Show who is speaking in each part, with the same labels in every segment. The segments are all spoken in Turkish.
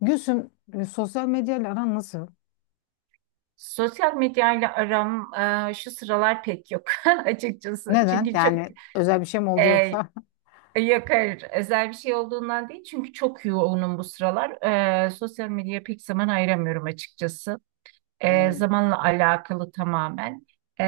Speaker 1: Gülsüm, sosyal medyayla aran nasıl?
Speaker 2: Sosyal medyayla aram şu sıralar pek yok açıkçası.
Speaker 1: Neden?
Speaker 2: Çünkü çok
Speaker 1: Yani özel bir şey mi
Speaker 2: e,
Speaker 1: oldu yoksa?
Speaker 2: yakar özel bir şey olduğundan değil. Çünkü çok yoğunum bu sıralar. Sosyal medyaya pek zaman ayıramıyorum açıkçası.
Speaker 1: E,
Speaker 2: Zamanla alakalı tamamen. E,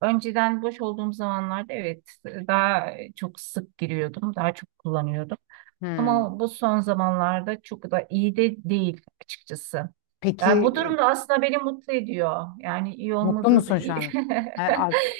Speaker 2: Önceden boş olduğum zamanlarda evet daha çok sık giriyordum. Daha çok kullanıyordum.
Speaker 1: hmm.
Speaker 2: Ama bu son zamanlarda çok da iyi de değil açıkçası.
Speaker 1: Peki
Speaker 2: Yani bu
Speaker 1: e,
Speaker 2: durum da aslında beni mutlu ediyor. Yani iyi
Speaker 1: mutlu
Speaker 2: olmadığı da
Speaker 1: musun şu
Speaker 2: iyi.
Speaker 1: an? Ha,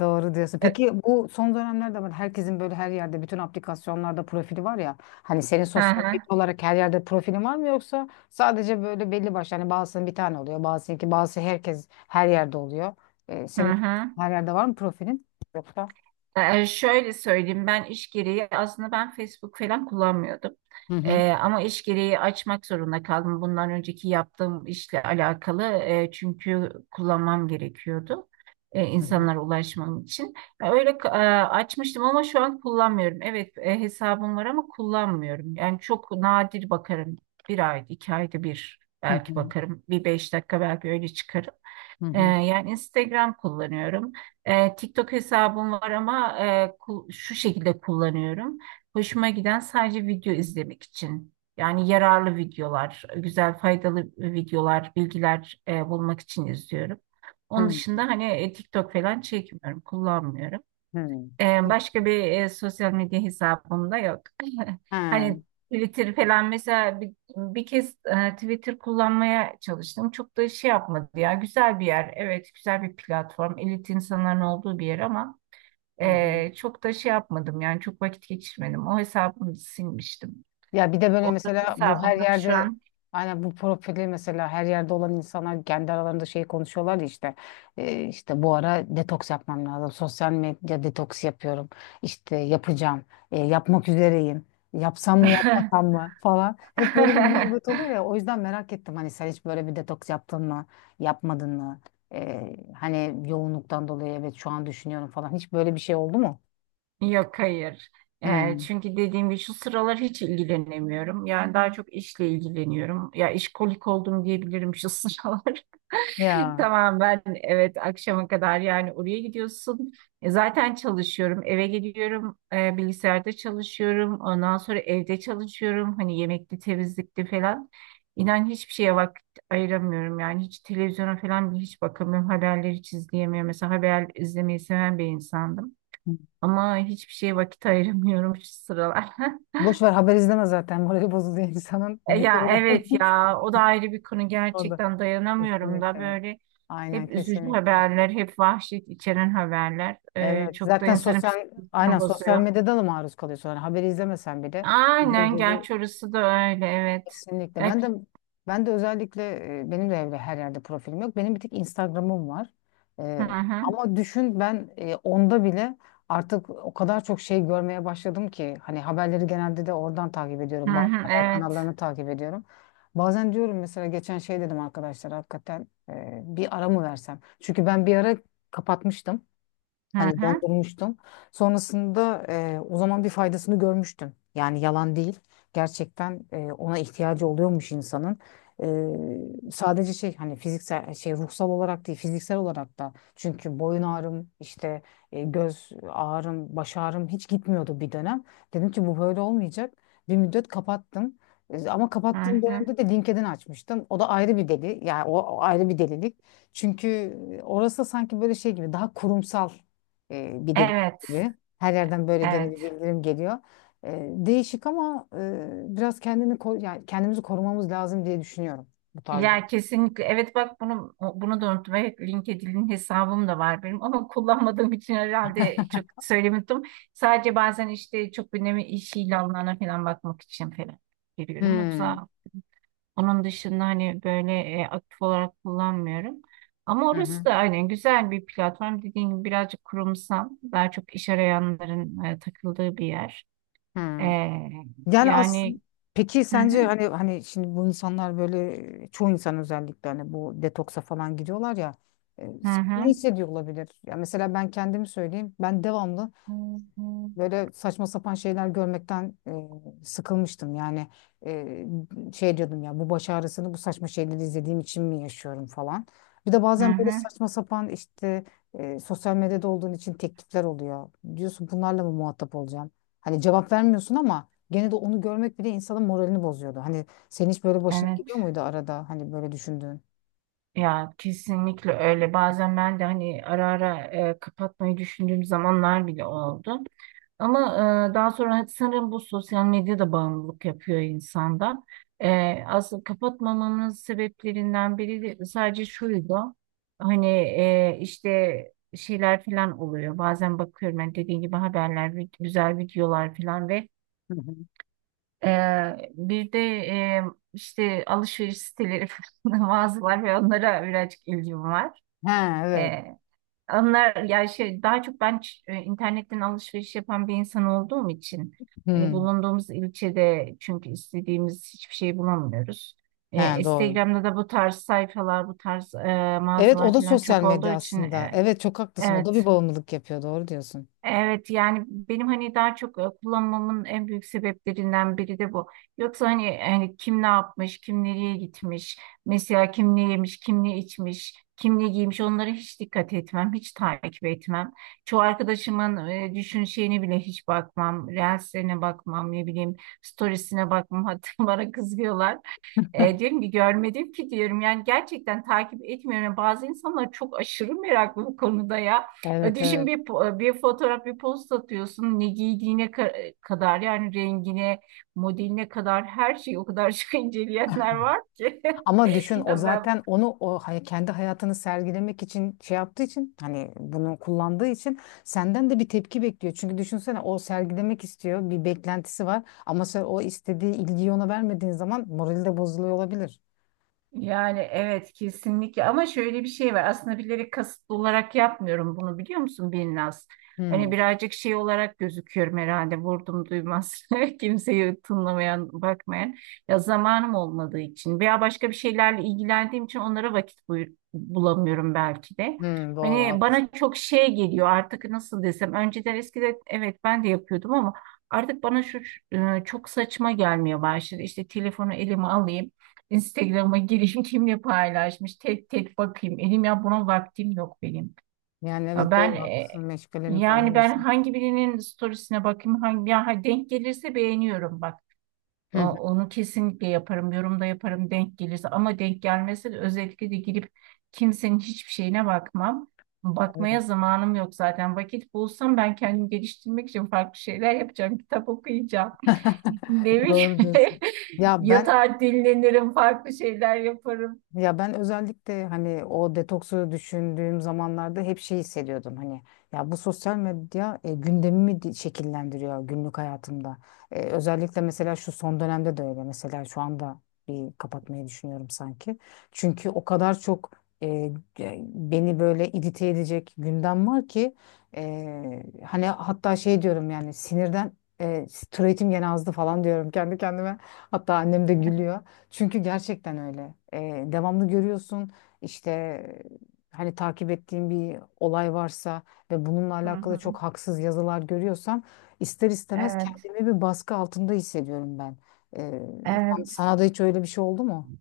Speaker 1: doğru diyorsun. Peki bu son dönemlerde var. Herkesin böyle her yerde bütün aplikasyonlarda profili var ya. Hani senin
Speaker 2: Hı
Speaker 1: sosyal medya
Speaker 2: hı,
Speaker 1: olarak her yerde profilin var mı yoksa sadece böyle belli başlı hani bazısının bir tane oluyor, bazısınınki bazısı herkes her yerde oluyor.
Speaker 2: hı
Speaker 1: Senin
Speaker 2: hı.
Speaker 1: her yerde var mı profilin? Yoksa?
Speaker 2: Şöyle söyleyeyim, ben iş gereği aslında Facebook falan kullanmıyordum.
Speaker 1: Hı hı.
Speaker 2: Ama iş gereği açmak zorunda kaldım. Bundan önceki yaptığım işle alakalı çünkü kullanmam gerekiyordu,
Speaker 1: Hı hı.
Speaker 2: insanlara ulaşmam için. Ya öyle açmıştım ama şu an kullanmıyorum. Evet, hesabım var ama kullanmıyorum. Yani çok nadir bakarım. Bir ay, iki ayda bir
Speaker 1: Hı
Speaker 2: belki
Speaker 1: hı.
Speaker 2: bakarım. Bir beş dakika belki öyle çıkarım. Yani Instagram kullanıyorum. TikTok hesabım var ama şu şekilde kullanıyorum. Hoşuma giden sadece video izlemek için. Yani yararlı videolar, güzel faydalı videolar, bilgiler bulmak için izliyorum.
Speaker 1: Hı
Speaker 2: Onun dışında
Speaker 1: hı.
Speaker 2: hani TikTok falan çekmiyorum, kullanmıyorum.
Speaker 1: Hı hı.
Speaker 2: Başka bir sosyal medya hesabım da yok.
Speaker 1: Ha.
Speaker 2: Hani Twitter falan mesela bir kez Twitter kullanmaya çalıştım. Çok da şey yapmadı ya. Güzel bir yer. Evet, güzel bir platform. Elit insanların olduğu bir yer ama
Speaker 1: Hı hı.
Speaker 2: çok da şey yapmadım. Yani çok vakit geçirmedim. O hesabımı silmiştim.
Speaker 1: Ya bir de böyle
Speaker 2: Orada bir
Speaker 1: mesela bu her
Speaker 2: hesabım yok şu
Speaker 1: yerde
Speaker 2: an.
Speaker 1: aynen bu profili mesela her yerde olan insanlar kendi aralarında şey konuşuyorlar ya işte işte bu ara detoks yapmam lazım. Sosyal medya detoks yapıyorum. İşte yapacağım. Yapmak üzereyim. Yapsam mı yapmasam mı falan. Hep böyle bir muhabbet oluyor ya. O yüzden merak ettim hani sen hiç böyle bir detoks yaptın mı? Yapmadın mı? Hani yoğunluktan dolayı evet şu an düşünüyorum falan. Hiç böyle bir şey oldu mu?
Speaker 2: Yok, hayır.
Speaker 1: Hmm.
Speaker 2: Çünkü dediğim gibi şu sıralar hiç ilgilenemiyorum. Yani daha çok işle ilgileniyorum. Ya işkolik oldum diyebilirim şu sıralar.
Speaker 1: Ya.
Speaker 2: Tamam, ben evet akşama kadar yani oraya gidiyorsun. Zaten çalışıyorum. Eve geliyorum, bilgisayarda çalışıyorum. Ondan sonra evde çalışıyorum. Hani yemekli temizlikli falan. İnan hiçbir şeye vakit ayıramıyorum. Yani hiç televizyona falan bile hiç bakamıyorum. Haberleri hiç izleyemiyorum. Mesela haber izlemeyi seven bir insandım. Ama hiçbir şeye vakit ayıramıyorum şu sıralar.
Speaker 1: Boş ver haber izleme zaten. Morali bozuluyor insanın.
Speaker 2: E ya
Speaker 1: Bitirirler.
Speaker 2: evet, ya o da ayrı bir konu,
Speaker 1: Orada.
Speaker 2: gerçekten dayanamıyorum da
Speaker 1: Kesinlikle.
Speaker 2: böyle
Speaker 1: Aynen
Speaker 2: hep üzücü
Speaker 1: kesinlikle.
Speaker 2: haberler, hep vahşet içeren haberler,
Speaker 1: Evet.
Speaker 2: çok da
Speaker 1: Zaten
Speaker 2: insanın
Speaker 1: sosyal
Speaker 2: psikolojisini
Speaker 1: aynen sosyal
Speaker 2: bozuyor.
Speaker 1: medyada da maruz kalıyor sonra. Haberi izlemesen bile. Dediğin
Speaker 2: Aynen,
Speaker 1: gibi.
Speaker 2: gerçi orası da öyle evet.
Speaker 1: Kesinlikle. Ben de
Speaker 2: Evet.
Speaker 1: ben de özellikle benim de evde her yerde profilim yok. Benim bir tek Instagram'ım var.
Speaker 2: Hı
Speaker 1: E,
Speaker 2: hı.
Speaker 1: Ama düşün ben onda bile artık o kadar çok şey görmeye başladım ki hani haberleri genelde de oradan takip
Speaker 2: Hı
Speaker 1: ediyorum. Bazı
Speaker 2: hı.
Speaker 1: haber
Speaker 2: Evet.
Speaker 1: kanallarını takip ediyorum. Bazen diyorum mesela geçen şey dedim arkadaşlar hakikaten bir ara mı versem? Çünkü ben bir ara kapatmıştım.
Speaker 2: Hı
Speaker 1: Hani
Speaker 2: hı.
Speaker 1: dondurmuştum. Sonrasında o zaman bir faydasını görmüştüm. Yani yalan değil. Gerçekten ona ihtiyacı oluyormuş insanın. Sadece şey hani fiziksel şey ruhsal olarak değil fiziksel olarak da. Çünkü boyun ağrım işte göz ağrım baş ağrım hiç gitmiyordu bir dönem. Dedim ki bu böyle olmayacak. Bir müddet kapattım. Ama
Speaker 2: Hı
Speaker 1: kapattığım
Speaker 2: hı.
Speaker 1: dönemde de LinkedIn açmıştım. O da ayrı bir deli. Yani o ayrı bir delilik. Çünkü orası sanki böyle şey gibi daha kurumsal bir deli
Speaker 2: Evet.
Speaker 1: geliyor. Her yerden böyle gene bir
Speaker 2: Evet.
Speaker 1: bildirim geliyor. Değişik ama biraz kendini yani kendimizi korumamız lazım diye düşünüyorum bu tarzda.
Speaker 2: Ya kesinlikle. Evet bak, bunu da unuttum. Evet, LinkedIn'in hesabım da var benim ama kullanmadığım için herhalde çok söylemedim. Sadece bazen işte çok önemli iş ilanlarına falan bakmak için falan giriyorum.
Speaker 1: Hmm.
Speaker 2: Yoksa onun dışında hani böyle aktif olarak kullanmıyorum. Ama
Speaker 1: Hı
Speaker 2: orası
Speaker 1: hı.
Speaker 2: da aynen güzel bir platform. Dediğim gibi birazcık kurumsal, daha çok iş arayanların takıldığı bir yer. E,
Speaker 1: Hı. Yani aslında
Speaker 2: yani
Speaker 1: peki
Speaker 2: hı hı,
Speaker 1: sence hani şimdi bu insanlar böyle çoğu insan özellikle hani bu detoksa falan gidiyorlar ya
Speaker 2: hı
Speaker 1: sen ne
Speaker 2: hı,
Speaker 1: hissediyor olabilir? Ya mesela ben kendimi söyleyeyim. Ben devamlı
Speaker 2: hı
Speaker 1: böyle saçma sapan şeyler görmekten sıkılmıştım. Yani e, şey diyordum ya bu baş ağrısını bu saçma şeyleri izlediğim için mi yaşıyorum falan. Bir de
Speaker 2: hı,
Speaker 1: bazen böyle
Speaker 2: hı.
Speaker 1: saçma sapan işte sosyal medyada olduğun için teklifler oluyor. Diyorsun bunlarla mı muhatap olacağım? Hani cevap vermiyorsun ama gene de onu görmek bile insanın moralini bozuyordu. Hani senin hiç böyle başına
Speaker 2: Evet.
Speaker 1: gidiyor muydu arada hani böyle düşündüğün?
Speaker 2: Ya kesinlikle öyle. Bazen ben de hani ara ara kapatmayı düşündüğüm zamanlar bile oldu. Ama daha sonra hani, sanırım bu sosyal medya da bağımlılık yapıyor insanda. E, Aslında kapatmamamın sebeplerinden biri de sadece şuydu. Hani işte şeyler falan oluyor. Bazen bakıyorum ben dediğim gibi haberler, güzel videolar falan ve
Speaker 1: Hı hı.
Speaker 2: e, bir de işte alışveriş siteleri falan, mağazalar ve onlara birazcık ilgim var.
Speaker 1: He evet.
Speaker 2: Ee, onlar ya şey, daha çok ben internetten alışveriş yapan bir insan olduğum için hani
Speaker 1: Hmm.
Speaker 2: bulunduğumuz ilçede çünkü istediğimiz hiçbir şey bulamıyoruz.
Speaker 1: He doğru.
Speaker 2: Instagram'da da bu tarz sayfalar, bu tarz
Speaker 1: Evet o
Speaker 2: mağazalar
Speaker 1: da
Speaker 2: falan
Speaker 1: sosyal
Speaker 2: çok olduğu
Speaker 1: medya
Speaker 2: için
Speaker 1: aslında. Evet çok haklısın. O da
Speaker 2: evet.
Speaker 1: bir bağımlılık yapıyor. Doğru diyorsun.
Speaker 2: Evet, yani benim hani daha çok kullanmamın en büyük sebeplerinden biri de bu. Yoksa hani, hani kim ne yapmış, kim nereye gitmiş, mesela kim ne yemiş, kim ne içmiş, kim ne giymiş, onlara hiç dikkat etmem, hiç takip etmem. Çoğu arkadaşımın düşün şeyine bile hiç bakmam, reelslerine bakmam, ne bileyim storiesine bakmam. Hatta bana kızıyorlar. E, diyorum ki görmedim ki diyorum, yani gerçekten takip etmiyorum. Yani bazı insanlar çok aşırı meraklı bu konuda ya. E,
Speaker 1: Evet
Speaker 2: düşün,
Speaker 1: evet.
Speaker 2: bir fotoğraf, bir post atıyorsun, ne giydiğine kadar, yani rengine modeline kadar her şeyi o kadar çok inceleyenler var ki.
Speaker 1: Ama düşün o
Speaker 2: Ya Ben
Speaker 1: zaten onu kendi hayatını sergilemek için şey yaptığı için hani bunu kullandığı için senden de bir tepki bekliyor. Çünkü düşünsene o sergilemek istiyor. Bir beklentisi var ama sen o istediği ilgiyi ona vermediğin zaman morali de bozuluyor olabilir.
Speaker 2: Yani evet kesinlikle, ama şöyle bir şey var, aslında bilerek kasıtlı olarak yapmıyorum bunu, biliyor musun Binnaz? Hani
Speaker 1: Hmm.
Speaker 2: birazcık şey olarak gözüküyorum herhalde, vurdum duymaz, kimseyi tınlamayan, bakmayan, ya zamanım olmadığı için veya başka bir şeylerle ilgilendiğim için onlara vakit bulamıyorum belki de.
Speaker 1: Hmm, doğru
Speaker 2: Hani
Speaker 1: haklısın.
Speaker 2: bana çok şey geliyor artık, nasıl desem, önceden eskiden evet ben de yapıyordum ama artık bana şu çok saçma gelmeye başladı, işte telefonu elime alayım, Instagram'a gireyim, kimle paylaşmış tek tek bakayım. Elim ya, buna vaktim yok benim.
Speaker 1: Yani
Speaker 2: Ya
Speaker 1: evet
Speaker 2: ben
Speaker 1: doğru haklısın. Meşgalenin
Speaker 2: yani ben
Speaker 1: fazlaysa.
Speaker 2: hangi birinin storiesine bakayım, hangi ya ha, denk gelirse beğeniyorum bak.
Speaker 1: Hı hı,
Speaker 2: Onu kesinlikle yaparım, yorumda yaparım denk gelirse, ama denk gelmese de özellikle de girip kimsenin hiçbir şeyine bakmam.
Speaker 1: evet.
Speaker 2: Bakmaya zamanım yok zaten. Vakit bulsam ben kendimi geliştirmek için farklı şeyler yapacağım. Kitap okuyacağım. Ne bileyim.
Speaker 1: Doğru diyorsun. Ya ben
Speaker 2: Yatağa dinlenirim, farklı şeyler yaparım.
Speaker 1: Ya ben özellikle hani o detoksu düşündüğüm zamanlarda hep şey hissediyordum hani ya bu sosyal medya gündemimi şekillendiriyor günlük hayatımda. Özellikle mesela şu son dönemde de öyle mesela şu anda bir kapatmayı düşünüyorum sanki. Çünkü o kadar çok e, beni böyle irite edecek gündem var ki hani hatta şey diyorum yani sinirden türetim gene azdı falan diyorum kendi kendime. Hatta annem de gülüyor. Çünkü gerçekten öyle. Devamlı görüyorsun işte hani takip ettiğim bir olay varsa ve bununla
Speaker 2: Hı
Speaker 1: alakalı
Speaker 2: hı.
Speaker 1: çok haksız yazılar görüyorsam ister istemez
Speaker 2: Evet,
Speaker 1: kendimi bir baskı altında hissediyorum ben. Ee,
Speaker 2: evet.
Speaker 1: Sana da hiç öyle bir şey oldu mu?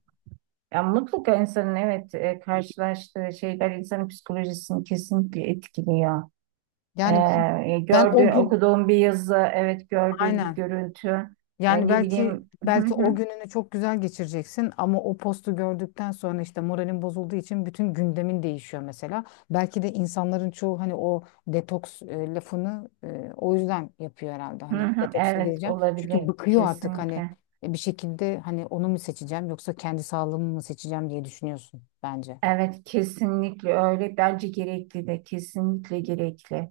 Speaker 2: Ya mutlaka insanın evet karşılaştığı şeyler insanın psikolojisini kesinlikle etkiliyor.
Speaker 1: Yani ben ben o
Speaker 2: Gördüğün,
Speaker 1: gün
Speaker 2: okuduğun bir yazı, evet gördüğün bir
Speaker 1: aynen.
Speaker 2: görüntü,
Speaker 1: Yani
Speaker 2: ne
Speaker 1: belki
Speaker 2: bileyim, hı
Speaker 1: belki o
Speaker 2: hı,
Speaker 1: gününü çok güzel geçireceksin ama o postu gördükten sonra işte moralin bozulduğu için bütün gündemin değişiyor mesela. Belki de insanların çoğu hani o detoks lafını o yüzden yapıyor herhalde.
Speaker 2: hı
Speaker 1: Hani
Speaker 2: hı.
Speaker 1: detoksa
Speaker 2: Evet,
Speaker 1: gireceğim. Çünkü
Speaker 2: olabilir
Speaker 1: bıkıyor artık hani
Speaker 2: kesinlikle.
Speaker 1: bir şekilde hani onu mu seçeceğim yoksa kendi sağlığımı mı seçeceğim diye düşünüyorsun bence.
Speaker 2: Evet kesinlikle öyle. Bence gerekli de, kesinlikle gerekli.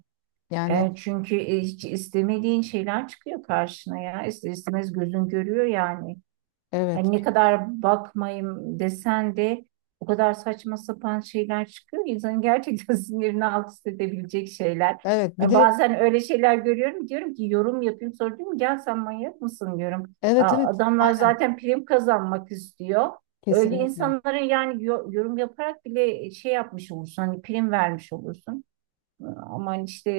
Speaker 1: Yani
Speaker 2: E, çünkü hiç istemediğin şeyler çıkıyor karşına ya. İster istemez gözün görüyor yani. Hani
Speaker 1: evet.
Speaker 2: ne kadar bakmayayım desen de o kadar saçma sapan şeyler çıkıyor. İnsanın gerçekten sinirini alt üst edebilecek şeyler.
Speaker 1: Evet bir
Speaker 2: Yani
Speaker 1: de
Speaker 2: bazen öyle şeyler görüyorum diyorum ki yorum yapayım, sonra diyorum gel sen manyak mısın diyorum.
Speaker 1: evet
Speaker 2: Aa,
Speaker 1: evet
Speaker 2: adamlar
Speaker 1: aynen
Speaker 2: zaten prim kazanmak istiyor. Öyle
Speaker 1: kesinlikle.
Speaker 2: insanlara yani yorum yaparak bile şey yapmış olursun, hani prim vermiş olursun. Ama hani işte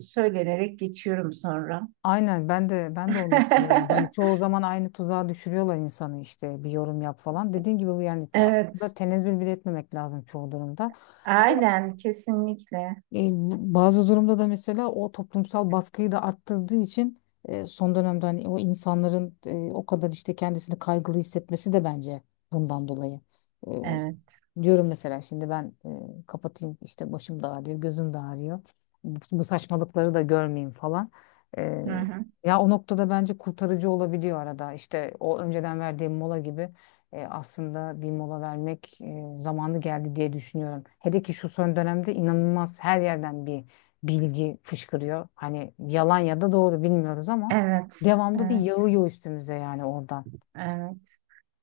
Speaker 2: söylenerek geçiyorum sonra.
Speaker 1: Aynen ben de onu düşünüyorum. Hani çoğu zaman aynı tuzağa düşürüyorlar insanı işte bir yorum yap falan. Dediğin gibi bu yani aslında
Speaker 2: Evet,
Speaker 1: tenezzül bile etmemek lazım çoğu durumda. Ama
Speaker 2: aynen kesinlikle.
Speaker 1: bazı durumda da mesela o toplumsal baskıyı da arttırdığı için son dönemde hani o insanların o kadar işte kendisini kaygılı hissetmesi de bence bundan dolayı. e,
Speaker 2: Evet.
Speaker 1: Diyorum mesela şimdi ben kapatayım işte başım da ağrıyor, gözüm de ağrıyor. Bu saçmalıkları da görmeyeyim falan. E,
Speaker 2: Hı hı.
Speaker 1: Ya o noktada bence kurtarıcı olabiliyor arada. İşte o önceden verdiğim mola gibi aslında bir mola vermek zamanı geldi diye düşünüyorum. Hele ki şu son dönemde inanılmaz her yerden bir bilgi fışkırıyor. Hani yalan ya da doğru bilmiyoruz ama
Speaker 2: Evet.
Speaker 1: devamlı bir
Speaker 2: Evet.
Speaker 1: yağıyor üstümüze yani oradan.
Speaker 2: Evet.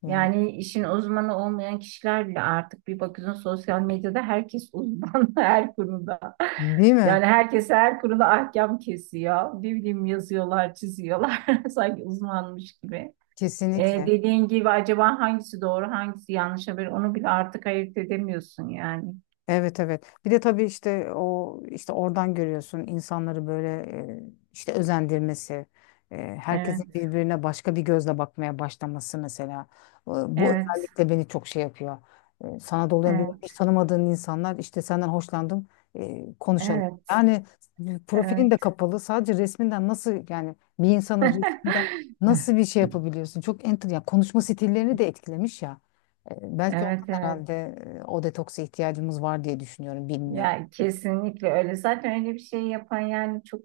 Speaker 1: Yani,
Speaker 2: Yani işin uzmanı olmayan kişiler bile artık bir bakıyorsun, sosyal medyada herkes uzman her konuda.
Speaker 1: değil mi?
Speaker 2: Yani herkes her konuda ahkam kesiyor. Ne bileyim, yazıyorlar, çiziyorlar. Sanki uzmanmış gibi.
Speaker 1: Kesinlikle.
Speaker 2: Dediğin gibi acaba hangisi doğru, hangisi yanlış haber, onu bile artık ayırt edemiyorsun yani.
Speaker 1: Evet evet. Bir de tabii işte o işte oradan görüyorsun insanları böyle e, işte özendirmesi, herkesin
Speaker 2: Evet.
Speaker 1: birbirine başka bir gözle bakmaya başlaması mesela. Bu
Speaker 2: Evet.
Speaker 1: özellikle beni çok şey yapıyor. Sana dolayan bir hiç
Speaker 2: Evet.
Speaker 1: tanımadığın insanlar işte senden hoşlandım konuşalım.
Speaker 2: Evet.
Speaker 1: Yani profilin de
Speaker 2: Evet.
Speaker 1: kapalı sadece resminden nasıl yani bir insanın resminden nasıl bir şey yapabiliyorsun? Çok enter yani konuşma stillerini de etkilemiş ya. Belki
Speaker 2: Evet, evet.
Speaker 1: herhalde o detoksa ihtiyacımız var diye düşünüyorum. Bilmiyorum.
Speaker 2: Ya kesinlikle öyle. Zaten öyle bir şey yapan yani çok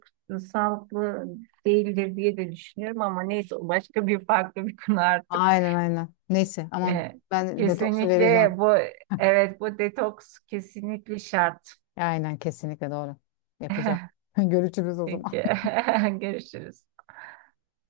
Speaker 2: sağlıklı değildir diye de düşünüyorum, ama neyse o başka bir farklı bir konu artık.
Speaker 1: Aynen aynen. Neyse ama
Speaker 2: Ee,
Speaker 1: ben detoksu vereceğim.
Speaker 2: kesinlikle bu, evet bu detoks kesinlikle şart.
Speaker 1: Aynen kesinlikle doğru. Yapacağım. Görüşürüz o zaman.
Speaker 2: Peki, görüşürüz.